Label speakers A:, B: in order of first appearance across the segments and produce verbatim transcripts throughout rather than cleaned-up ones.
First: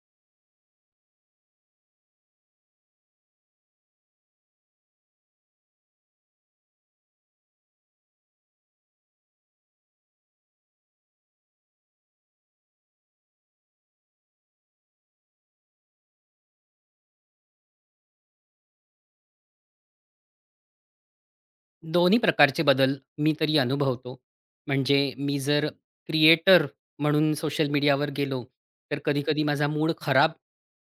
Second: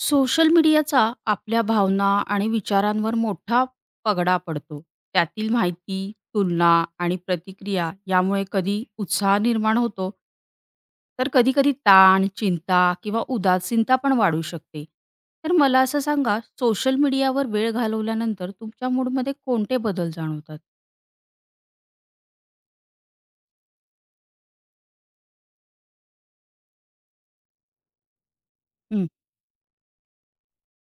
A: Social मीडियाचा आपल्या भावना आणि विचारांवर मोठा पगडा पडतो. त्यातील माहिती, तुलना आणि प्रतिक्रिया यामुळे कधी उत्साह निर्माण होतो, तर कधी-कधी ताण, चिंता किंवा उदासीनता पण वाढू शकते. तर मला असं सांगा, सोशल मीडियावर वेळ घालवल्यानंतर तुमच्या मूडमध्ये कोणते बदल जाणवतात?
B: दोन्ही प्रकारचे बदल मी तरी अनुभवतो. म्हणजे मी जर क्रिएटर म्हणून सोशल मीडियावर गेलो, तर
A: हं.
B: कधी-कधी माझा मूड खराब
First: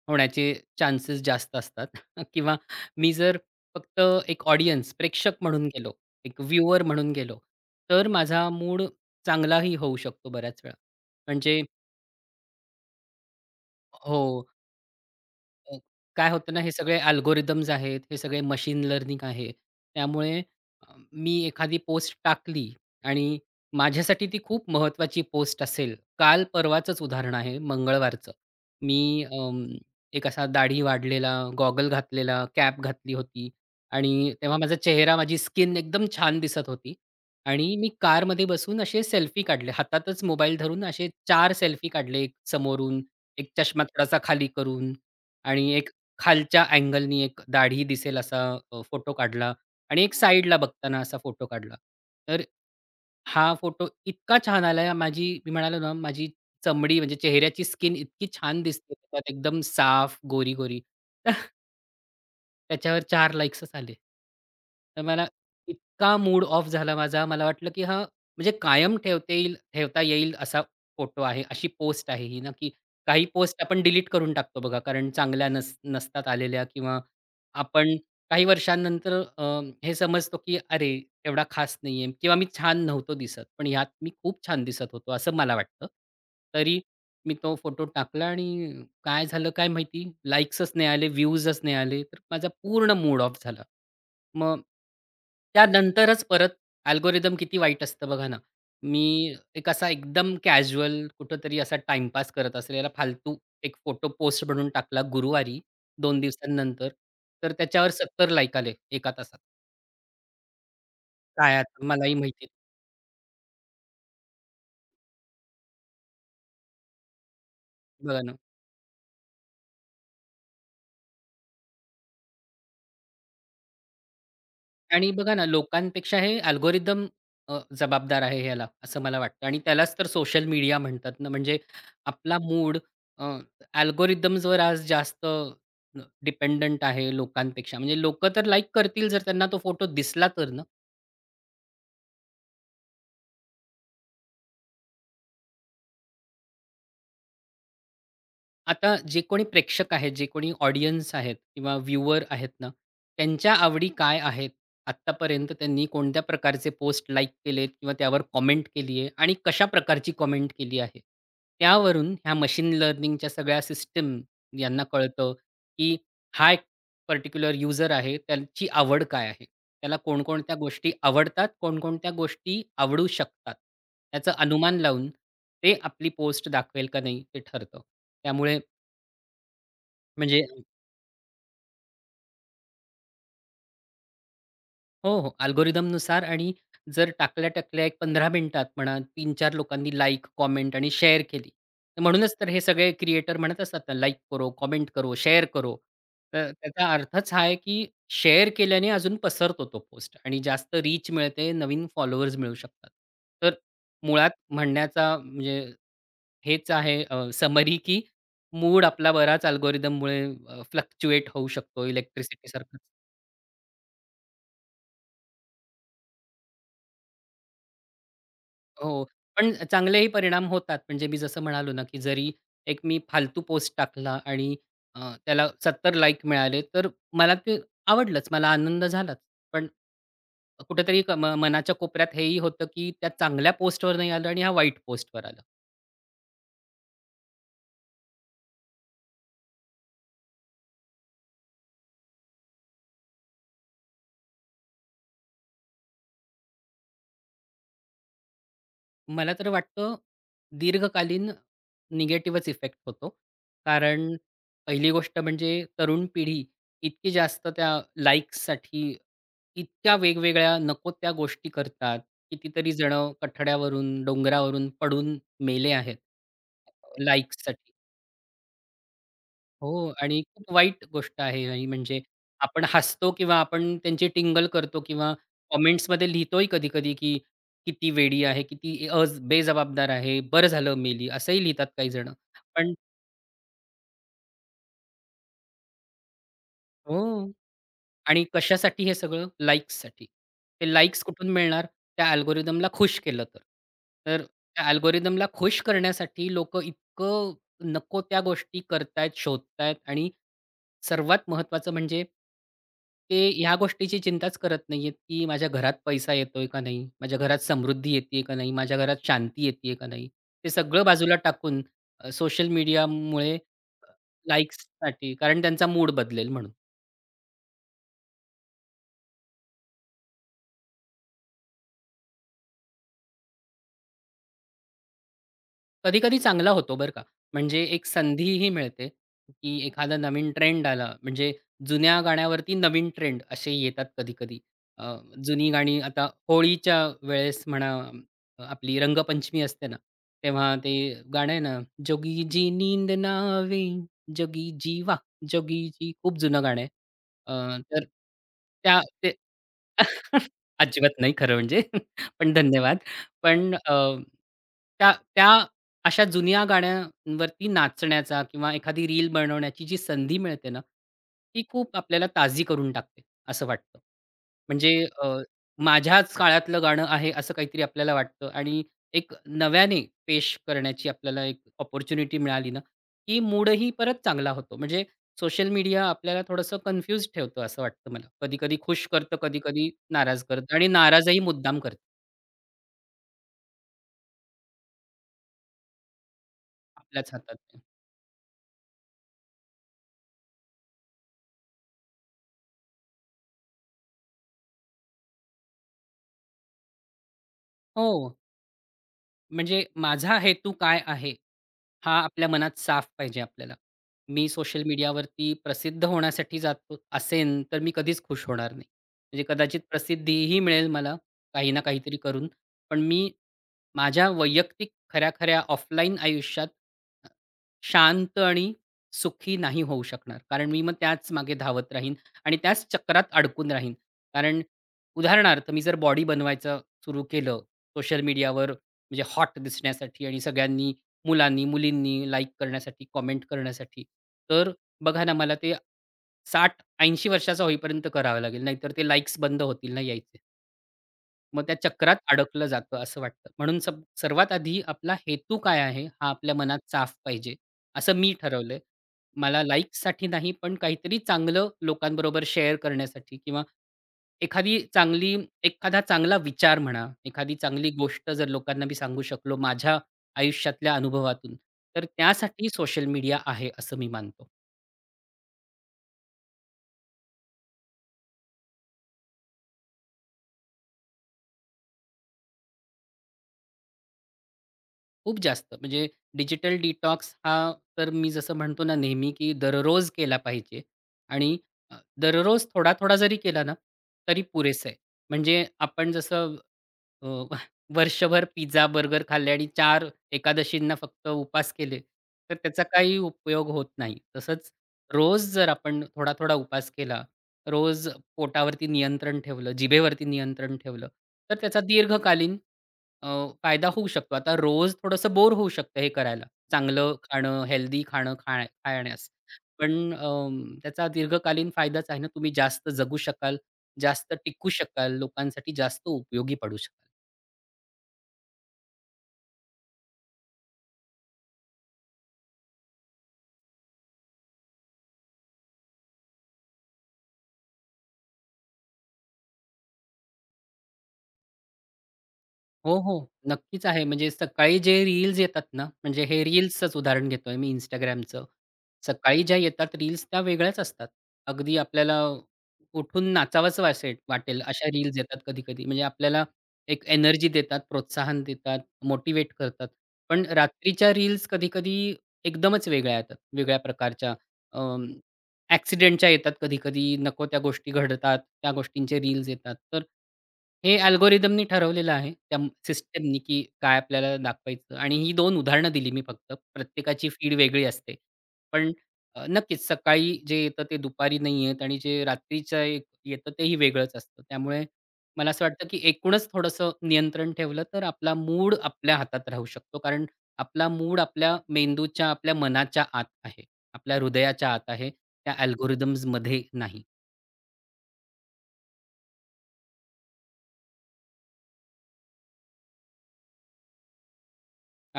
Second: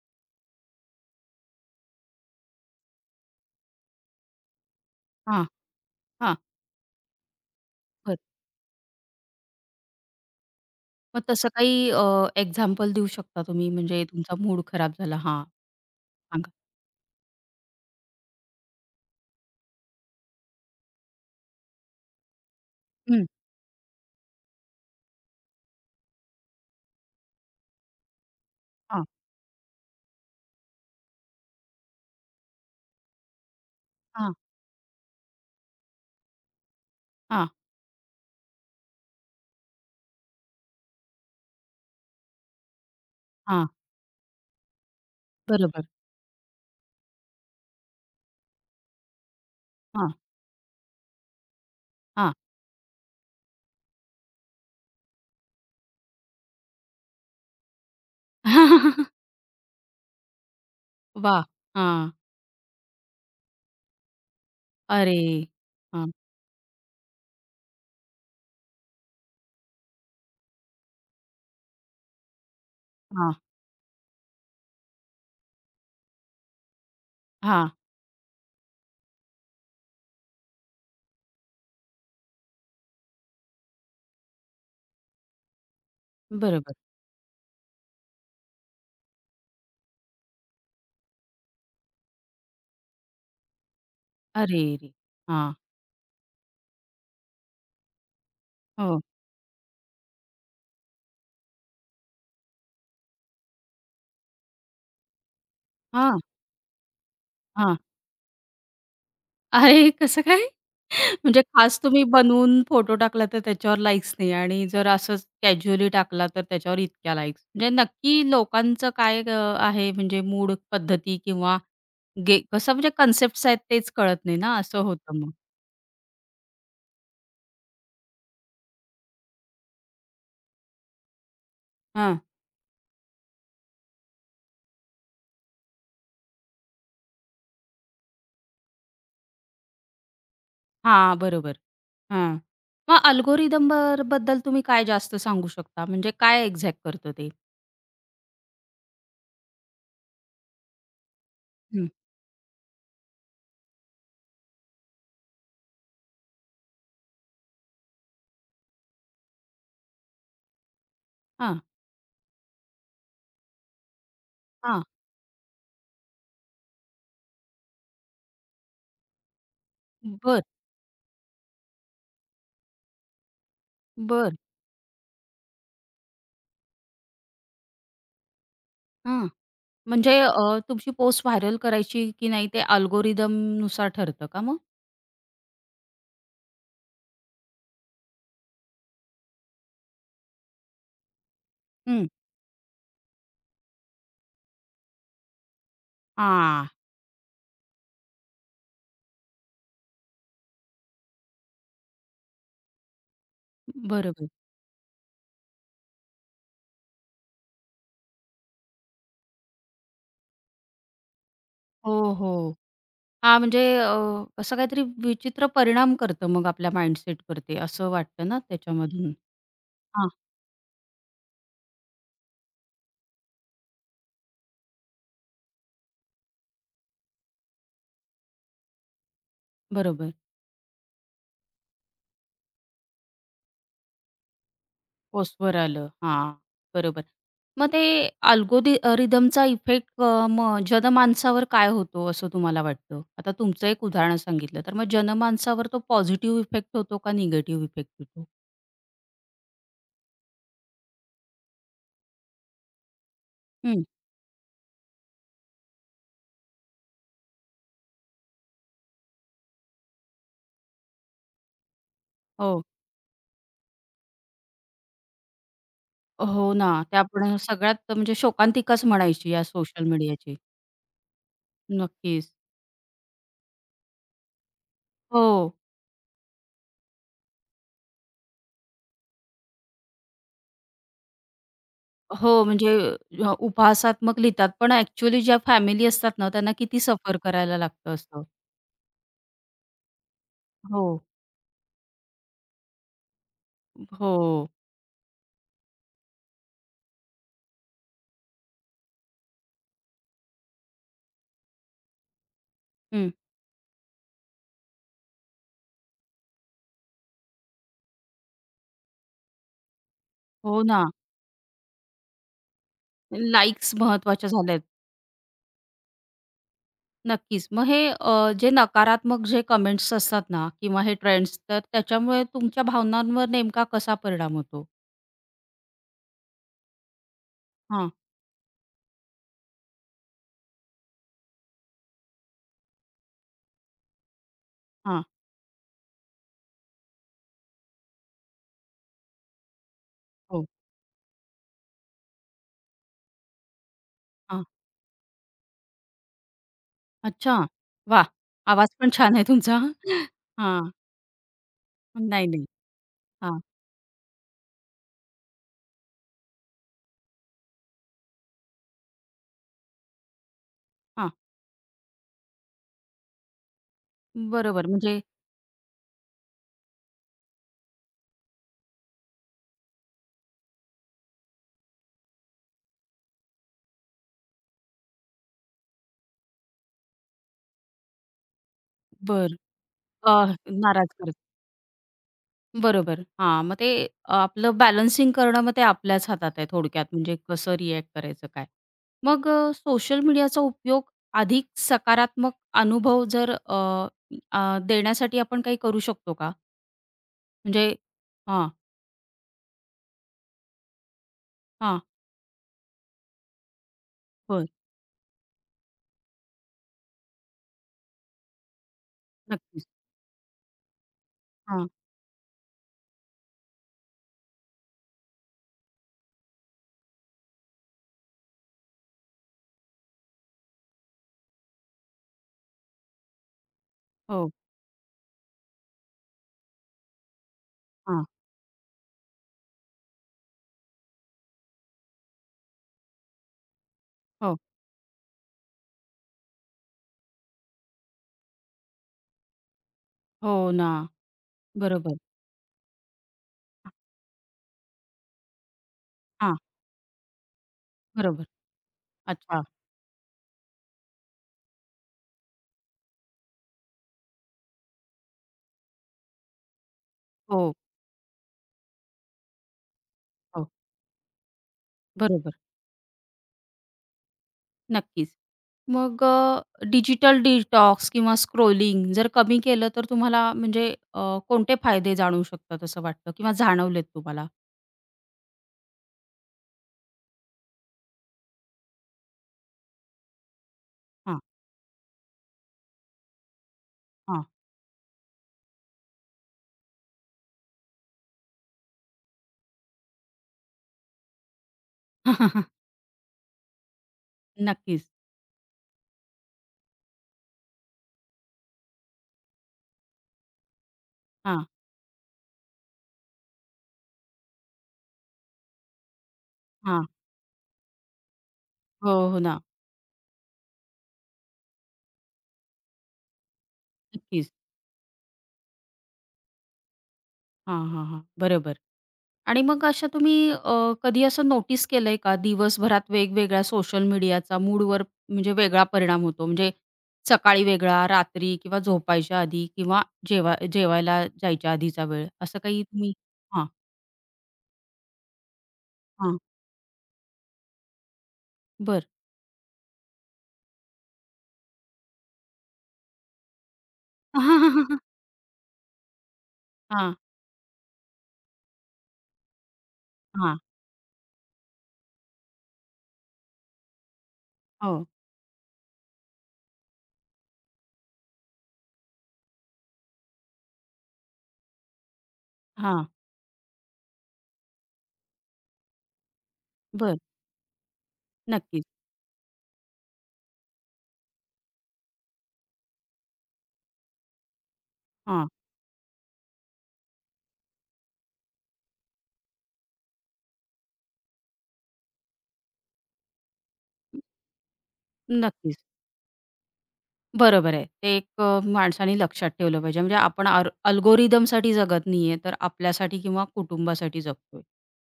B: होण्याचे चान्सेस जास्त असतात किंवा मी जर फक्त एक ऑडियन्स, प्रेक्षक
A: हां,
B: म्हणून गेलो,
A: हां.
B: एक व्ह्यूअर म्हणून गेलो, तर
A: बरं.
B: माझा मूड चांगलाही होऊ शकतो बऱ्याच वेळा.
A: मग तसं
B: म्हणजे
A: काही एक्झाम्पल देऊ शकता तुम्ही म्हणजे तुमचा
B: हो.
A: मूड खराब झाला? हां.
B: अ, काय
A: सांगा.
B: होतं ना, हे सगळे अल्गोरिदम्स आहेत, हे सगळे मशीन लर्निंग आहे. त्यामुळे अ, मी एखादी पोस्ट टाकली
A: हं.
B: आणि माझ्यासाठी ती खूप महत्त्वाची पोस्ट असेल. काल परवाचंच उदाहरण आहे, मंगळवारचं. मी
A: हां,
B: अं, एक असा दाढी वाढलेला, गॉगल घातलेला, कॅप घातली होती आणि
A: हां,
B: तेव्हा माझा चेहरा, माझी स्किन एकदम छान दिसत होती
A: हां.
B: आणि मी कारमध्ये बसून असे सेल्फी काढले. हातातच मोबाईल धरून असे चार सेल्फी काढले. एक समोरून, एक
A: हां,
B: चष्मा थोडासा खाली करून आणि
A: बरोबर.
B: एक खालच्या अँगलनी एक दाढी दिसेल असा अ, फोटो काढला आणि
A: हां,
B: एक साईडला बघताना असा फोटो काढला.
A: हां.
B: तर हा फोटो इतका छान आलाय माझी मी म्हणालो ना, माझी चमडी म्हणजे चेहऱ्याची स्किन इतकी छान दिसते त्यात एकदम साफ, गोरी-गोरी.
A: वाह! हां.
B: त्याच्यावर चार लाइक्सच आले. तर
A: अरे!
B: मला
A: हां,
B: इतका मूड ऑफ झाला माझा. मला वाटलं, की हा म्हणजे कायम ठेवता येईल ठेवता येईल असा फोटो आहे, अशी पोस्ट आहे ही ना, की काही
A: हां,
B: पोस्ट आपण डिलीट करून टाकतो बघा, कारण चांगल्या नस नसतात आलेल्या किंवा
A: हां.
B: आपण काही वर्षांनंतर अ, हे समजतो, की अरे एवढा खास नाहीये किंवा मी छान नव्हतो दिसत. पण ह्यात मी खूप छान दिसत होतो असं मला वाटतं.
A: बरोबर.
B: तरी मी तो फोटो टाकला आणि काय झालं काय माहिती? लाइक्सच नाही आले, व्ह्यूजच नाही आले. तर माझा पूर्ण मूड ऑफ झाला. मग
A: अरे रे! हां,
B: त्यानंतरच परत अल्गोरिदम किती वाईट असतं बघा ना.
A: हो.
B: मी एक असा एकदम कॅज्युअल कुठेतरी असा टाईमपास करत असलेला फालतू एक फोटो पोस्ट बनवून टाकला गुरुवारी दोन
A: हां,
B: दिवसांनंतर. तर
A: हां.
B: त्याच्यावर सत्तर लाइक आले एका तासात.
A: अरे! कसं काय? म्हणजे
B: काय
A: खास
B: आता
A: तुम्ही
B: मलाही माहिती नाही.
A: बनवून फोटो टाकला तर त्याच्यावर लाइक्स नाही आणि जर असंच कॅज्युअली टाकला तर त्याच्यावर इतक्या लाइक्स. म्हणजे
B: बघा
A: नक्की
B: ना.
A: लोकांचं काय अ, आहे म्हणजे मूड, पद्धती किंवा गे कसं म्हणजे कन्सेप्ट्स आहेत तेच कळत नाही ना, असं
B: आणि
A: होतं मग.
B: बघा ना, लोकांपेक्षा हे अल्गोरिदम अ, जबाबदार आहे ह्याला, असं मला वाटतं आणि त्यालाच तर सोशल मीडिया म्हणतात ना. म्हणजे
A: हां,
B: आपला मूड अ, अल्गोरिदम्सवर आज जास्त डिपेंडंट आहे लोकांपेक्षा. म्हणजे लोकं तर लाइक करतील जर त्यांना तो फोटो दिसला तर ना.
A: हां, बरोबर. हां. मग अल्गोरिदम बर बद्दल तुम्ही काय जास्त सांगू शकता? म्हणजे काय एक्झॅक्ट करतं ते?
B: आता जे कोणी प्रेक्षक आहेत, जे कोणी ऑडियन्स आहेत किंवा
A: हं.
B: व्ह्यूवर आहेत ना, त्यांच्या आवडी काय आहेत? आत्तापर्यंत त्यांनी कोणत्या प्रकारचे पोस्ट लाइक केलेत किंवा त्यावर कॉमेंट केली आहे आणि कशा प्रकारची कॉमेंट केली आहे?
A: हां,
B: त्यावरून ह्या मशीन लर्निंगच्या सगळ्या सिस्टम यांना
A: हां.
B: कळतं, की हा एक पर्टिक्युलर यूजर आहे, त्याची आवड काय आहे? त्याला
A: बरं,
B: कोणकोणत्या गोष्टी आवडतात, कोणकोणत्या गोष्टी आवडू शकतात. त्याचं
A: बरं.
B: अनुमान लावून ते आपली पोस्ट दाखवेल का नाही ते ठरतं. त्यामुळे
A: हां. म्हणजे
B: म्हणजे
A: अ, तुमची पोस्ट व्हायरल करायची की नाही ते अल्गोरिदमनुसार ठरतं का मग?
B: हो, हो. अल्गोरिथमनुसार आणि जर टाकल्या-टाकल्या एक पंधरा मिनिटात म्हणा तीन चार लोकांनी लाइक, कॉमेंट आणि शेअर केली. तर
A: हं.
B: म्हणूनच तर हे सगळे क्रिएटर म्हणत असतात ना, लाइक करो, कॉमेंट करो, शेअर करो. तर
A: हां,
B: त्याचा अर्थच हा आहे, की शेअर केल्याने अजून पसरतो तो पोस्ट आणि जास्त रीच मिळते, नवीन फॉलोअर्स मिळू शकतात. तर
A: बरोबर.
B: मुळात म्हणण्याचा म्हणजे हेच आहे समरी, की मूड आपला बराच अल्गोरिथममुळे फ्लक्च्युएट होऊ शकतो
A: हो, हो.
B: इलेक्ट्रिसिटीसारखंच.
A: हां, म्हणजे अ, असं काहीतरी विचित्र परिणाम करतं मग आपल्या माइंडसेटवर ते असं वाटतं ना
B: हो.
A: त्याच्यामधून?
B: पण चांगलेही
A: हां,
B: परिणाम होतात. म्हणजे मी जसं म्हणालो ना, की जरी एक मी फालतू पोस्ट टाकला आणि अ, त्याला सत्तर लाइक मिळाले, तर मला ते आवडलंच. मला आनंद झालाच. पण
A: बरोबर.
B: कुठेतरी क म मनाच्या कोपऱ्यात हेही होतं, की त्या चांगल्या पोस्टवर नाही आलं आणि ह्या वाईट पोस्टवर आलं.
A: पोस्टवर आलं. हां, बरोबर. मग ते अल्गोदि रिदमचा इफेक्ट अ, मग जनमानसावर काय होतो असं तुम्हाला वाटतं? आता तुमचं एक उदाहरण सांगितलं, तर मग जनमानसावर तो पॉझिटिव्ह इफेक्ट होतो का निगेटिव्ह इफेक्ट होतो?
B: मला तर वाटतं दीर्घकालीन निगेटिव्हच इफेक्ट होतो.
A: हं.
B: कारण पहिली गोष्ट म्हणजे तरुण पिढी इतकी जास्त त्या लाइक्ससाठी इतक्या वेगवेगळ्या नको त्या गोष्टी करतात.
A: हो.
B: कितीतरी जणं कठड्यावरून, डोंगरावरून पडून मेले आहेत.
A: हो ना. ते आपण
B: हो.
A: सगळ्यात म्हणजे शोकांतिकाच म्हणायची या सोशल
B: हो आणि
A: मीडियाची.
B: खूप वाईट गोष्ट आहे ही म्हणजे
A: नक्कीच.
B: आपण हसतो किंवा आपण त्यांची टिंगल करतो किंवा
A: हो.
B: कॉमेंट्समध्ये लिहितोही कधी-कधी, की किती वेडी आहे, किती अज बेजबाबदार आहे, बरं झालं मेली, असंही लिहितात काही जण.
A: हो, म्हणजे
B: पण
A: अ, उपहासात्मक लिहितात, पण ॲक्चुअली ज्या फॅमिली असतात ना, त्यांना किती सफर
B: हो.
A: करायला लागतं
B: आणि
A: असं.
B: कशासाठी हे सगळं? लाइक्ससाठी. ते
A: हो.
B: लाइक्स कुठून मिळणार? त्या अल्गोरिथमला खुश केलं तर.
A: हो.
B: तर त्या अल्गोरिथमला खुश करण्यासाठी लोकं इतकं नको त्या गोष्टी करतायत, शोधतायत आणि सर्वात महत्त्वाचं म्हणजे
A: हं.
B: ते ह्या गोष्टीची चिंताच करत नाहीयेत, की माझ्या घरात पैसा येतोय का नाही? माझ्या घरात समृद्धी येतेय का नाही? माझ्या घरात शांती येतेय का नाही? ते
A: हो
B: सगळं
A: ना.
B: बाजूला टाकून सोशल मीडियामुळे
A: लाइक्स महत्त्वाच्या झाल्यात.
B: लाइक्ससाठी कारण त्यांचा मूड बदलेल म्हणून.
A: नक्कीच. मग हे अ, जे नकारात्मक जे कमेंट्स असतात ना किंवा हे ट्रेंड्स, तर त्याच्यामुळे तुमच्या भावनांवर नेमका कसा परिणाम होतो?
B: कधी-कधी चांगला होतो बरं का. म्हणजे एक
A: हां,
B: संधीही मिळते, की एखादा नवीन ट्रेंड आला म्हणजे जुन्या गाण्यावरती नवीन ट्रेंड असे येतात कधी-कधी. अ,
A: हां.
B: जुनी गाणी आता होळीच्या वेळेस म्हणा अ, आपली रंगपंचमी असते ना,
A: हो.
B: तेव्हा ते गाणं आहे ना, जोगीजी नींद नावे,
A: हां.
B: जोगीजी वाह! जोगीजी खूप जुनं गाणं आहे. अ,
A: अच्छा.
B: तर
A: वाह! आवाज
B: त्या
A: पण
B: ते
A: छान आहे तुमचा. हां.
B: अजिबात नाही खरं म्हणजे
A: नाही,
B: पण
A: नाही.
B: धन्यवाद.
A: हां,
B: पण अ, त्या त्या अशा जुन्या गाण्यांवरती नाचण्याचा किंवा एखादी रील बनवण्याची जी संधी मिळते ना,
A: हां.
B: ती खूप आपल्याला ताजी करून टाकते, असं वाटतं.
A: बरोबर
B: म्हणजे
A: म्हणजे
B: अ, माझ्याच काळातलं गाणं आहे असं काहीतरी आपल्याला वाटतं आणि एक नव्याने पेश करण्याची आपल्याला एक अपॉर्च्युनिटी मिळाली ना, की मूडही परत चांगला होतो. म्हणजे सोशल मीडिया आपल्याला थोडंसं कन्फ्यूज ठेवतं असं वाटतं मला. कधी-कधी खुश करतं,
A: बरं.
B: कधी-कधी
A: अ,
B: नाराज करतं आणि
A: नाराज करतात.
B: नाराजही मुद्दाम करतं.
A: बरोबर. हां, मग ते अ, आपलं बॅलन्सिंग करणं मग ते आपल्याच हातात आहे थोडक्यात
B: आपल्याच
A: म्हणजे
B: हातात
A: कसं
B: आहे.
A: रिएक्ट करायचं काय. मग अ, सोशल मीडियाचा उपयोग अधिक सकारात्मक अनुभव जर अ, अ, देण्यासाठी आपण काही करू शकतो का? म्हणजे
B: हो,
A: हां,
B: म्हणजे माझा हेतू काय आहे
A: हां.
B: हा आपल्या मनात साफ पाहिजे आपल्याला. मी
A: होय,
B: सोशल मीडियावरती प्रसिद्ध होण्यासाठी जातो असेन, तर मी कधीच खुश होणार नाही. म्हणजे कदाचित
A: नक्कीच.
B: प्रसिद्धीही मिळेल मला काही ना
A: हां,
B: काहीतरी करून, पण मी माझ्या वैयक्तिक खऱ्या-खऱ्या ऑफलाईन आयुष्यात अ, शांत आणि सुखी नाही होऊ शकणार. कारण मी मग त्याच मागे धावत राहीन आणि त्याच चक्रात अडकून राहीन.
A: हो,
B: कारण उदाहरणार्थ मी जर बॉडी बनवायचं सुरू केलं सोशल
A: हां,
B: मीडियावर म्हणजे हॉट दिसण्यासाठी आणि सगळ्यांनी मुलांनी, मुलींनी लाइक करण्यासाठी, कमेंट करण्यासाठी,
A: हो,
B: तर बघा ना मला ते साठ ऐंशी वर्षाचा होईपर्यंत करावं लागेल. नाहीतर ते लाइक्स बंद होतील ना यायचे.
A: हो ना.
B: मग त्या चक्रात
A: बरोबर.
B: अडकलं जातं असं वाटतं. म्हणून सब सर्वात आधी आपला हेतू काय आहे, हा आपल्या
A: हां,
B: मनात साफ पाहिजे. असं मी
A: बरोबर.
B: ठरवलंय. मला
A: अच्छा.
B: लाइक्ससाठी नाही, पण काहीतरी चांगलं लोकांबरोबर शेअर करण्यासाठी किंवा एखादी चांगली एखादा चांगला विचार म्हणा, एखादी
A: हो,
B: चांगली गोष्ट जर लोकांना मी सांगू शकलो माझ्या
A: हो.
B: आयुष्यातल्या अनुभवातून, तर
A: बरोबर.
B: त्यासाठी सोशल मीडिया आहे असं मी मानतो.
A: नक्कीच. मग अ, डिजिटल डिटॉक्स किंवा स्क्रोलिंग जर कमी केलं तर तुम्हाला म्हणजे अ, कोणते फायदे जाणवू शकतात असं वाटतं किंवा जाणवलेत तुम्हाला?
B: खूप जास्त. म्हणजे डिजिटल डिटॉक्स हा तर मी जसं म्हणतो ना नेहमी, की दररोज केला पाहिजे
A: हां,
B: आणि अ, दररोज थोडा-थोडा जरी केला ना, तरी
A: हां.
B: पुरेसं आहे. म्हणजे आपण जसं अ, वर्षभर पिझ्झा, बर्गर खाल्ले आणि चार एकादशींना फक्त उपास केले, तर त्याचा काही उपयोग होत नाही. तसंच
A: नक्कीच.
B: रोज जर आपण थोडा-थोडा उपास केला, रोज पोटावरती नियंत्रण ठेवलं, जिभेवरती नियंत्रण ठेवलं, तर
A: हां,
B: त्याचा दीर्घकालीन अ, फायदा होऊ शकतो. आता रोज थोडंसं बोर होऊ शकतं हे करायला. चांगलं
A: हां.
B: खाणं, हेल्दी खाणं खाण्या
A: हो,
B: खाण्यास.
A: हो ना.
B: पण अं, त्याचा दीर्घकालीन फायदाच आहे ना, तुम्ही जास्त जगू शकाल, जास्त
A: नक्कीच.
B: टिकू शकाल, लोकांसाठी जास्त उपयोगी पडू शकाल.
A: हां, हां, हां. बरोबर. आणि मग अशा तुम्ही अ, कधी असं नोटीस केलंय का दिवसभरात वेगवेगळ्या सोशल मीडियाचा मूडवर म्हणजे वेगळा परिणाम होतो? म्हणजे सकाळी वेगळा, रात्री किंवा झोपायच्या आधी किंवा जेवा जेवायला जायच्या आधीचा वेळ असं काही
B: हो,
A: तुम्ही
B: हो.
A: हां,
B: नक्कीच आहे. म्हणजे सकाळी जे रील्स येतात ना, म्हणजे हे रील्सचंच उदाहरण घेतोय मी Instagramचं.
A: बर
B: सकाळी ज्या येतात रील्स त्या वेगळ्याच असतात. अगदी आपल्याला उठून नाचावंसं वासेल वाटेल अशा रील्स येतात कधी-कधी. म्हणजे आपल्याला एक
A: हां,
B: एनर्जी देतात, प्रोत्साहन देतात, मोटिव्हेट करतात. पण
A: हां.
B: रात्रीच्या रील्स कधी-कधी एकदमच वेगळ्या येतात, वेगळ्या प्रकारच्या.
A: हो.
B: ॲक्सिडेंटच्या येतात कधी-कधी, नको त्या गोष्टी घडतात, त्या गोष्टींचे रील्स येतात. तर हे अल्गोरिदमनी ठरवलेलं आहे, त्या
A: हां.
B: सिस्टमनी, की काय आपल्याला दाखवायचं आणि ही दोन उदाहरणं दिली मी फक्त.
A: बरं.
B: प्रत्येकाची फीड वेगळी असते.
A: नक्कीच.
B: पण अ, नक्कीच सकाळी जे येतं ते दुपारी नाही येत आणि जे रात्रीचं एक येतं तेही वेगळंच असतं. त्यामुळे
A: हां.
B: मला असं वाटतं, की एकूणच थोडंसं नियंत्रण ठेवलं तर आपला मूड आपल्या हातात राहू शकतो. कारण आपला मूड आपल्या मेंदूच्या, आपल्या मनाच्या आत आहे. आपल्या हृदयाच्या आत आहे. त्या
A: नक्कीच.
B: अल्गोरिथम्समध्ये नाही.
A: बरोबर आहे. ते एक अ, माणसाने लक्षात ठेवलं पाहिजे. म्हणजे आपण अल्गोरिदमसाठी जगत नाहीये, तर आपल्यासाठी किंवा कुटुंबासाठी जगतोय.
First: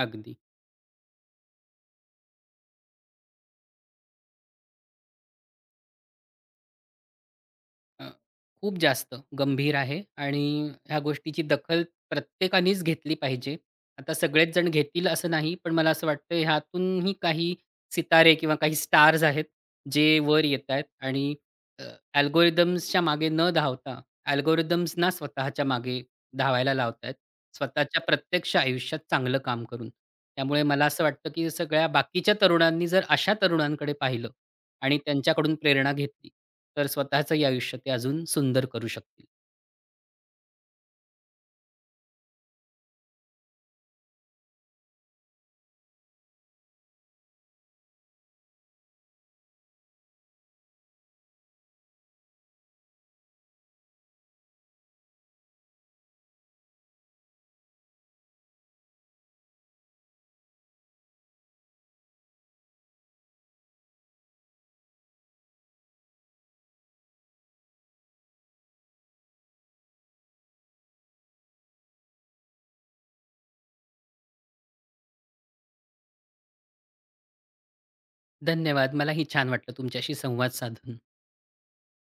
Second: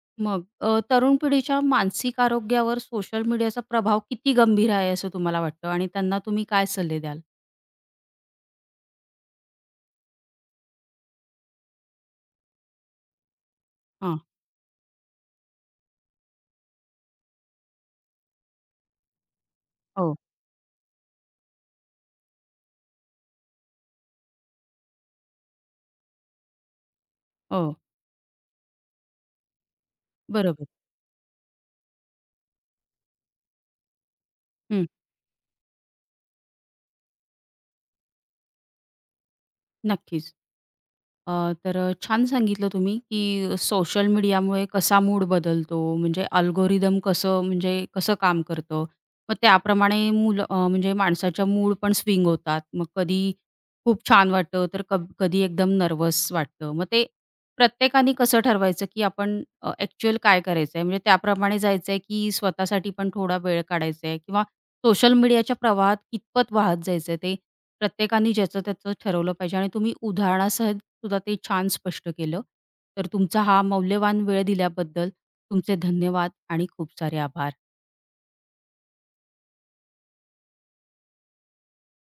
B: अगदी.
A: मग अ, तरुण पिढीच्या मानसिक आरोग्यावर सोशल मीडियाचा प्रभाव किती गंभीर आहे असं तुम्हाला वाटतं आणि त्यांना तुम्ही काय सल्ले द्याल?
B: अ, खूप जास्त गंभीर आहे आणि ह्या गोष्टीची दखल प्रत्येकानेच घेतली पाहिजे. आता
A: हां.
B: सगळेच जण घेतील असं नाही, पण मला असं वाटतं ह्यातूनही काही सितारे किंवा काही स्टार्स आहेत,
A: हो,
B: जे वर येतायत आणि अ, अल्गोरिथम्सच्या मागे न धावता अल्गोरिथम्सना स्वतःच्या मागे धावायला लावतायत.
A: हो.
B: स्वतःच्या प्रत्यक्ष आयुष्यात चांगलं काम करून. त्यामुळे
A: बरोबर.
B: मला असं वाटतं, की सगळ्या बाकीच्या तरुणांनी जर अशा तरुणांकडे पाहिलं, आणि त्यांच्याकडून प्रेरणा घेतली, तर स्वतःचंही आयुष्य ते अजून सुंदर करू शकतील.
A: नक्कीच. अ, तर अ, छान सांगितलं तुम्ही, की सोशल मीडियामुळे कसा मूड बदलतो, म्हणजे अल्गोरिदम कसं म्हणजे कसं काम करतं. मग त्याप्रमाणे मुलं अ, म्हणजे माणसाच्या मूड पण स्विंग होतात. मग कधी खूप छान वाटतं, तर कभ कधी एकदम नर्वस वाटतं. मग ते प्रत्येकाने कसं ठरवायचं, की आपण अ, ॲक्चुअल काय करायचंय? म्हणजे त्याप्रमाणे जायचंय, की स्वतःसाठी पण थोडा वेळ काढायचाय किंवा सोशल मीडियाच्या प्रवाहात कितपत वाहत जायचंय ते प्रत्येकाने ज्याचं त्याचं ठरवलं पाहिजे आणि तुम्ही उदाहरणासह सुद्धा ते छान स्पष्ट केलं. तर तुमचा हा मौल्यवान वेळ दिल्याबद्दल तुमचे धन्यवाद आणि खूप सारे आभार.
B: धन्यवाद. मलाही छान वाटलं तुमच्याशी संवाद साधून.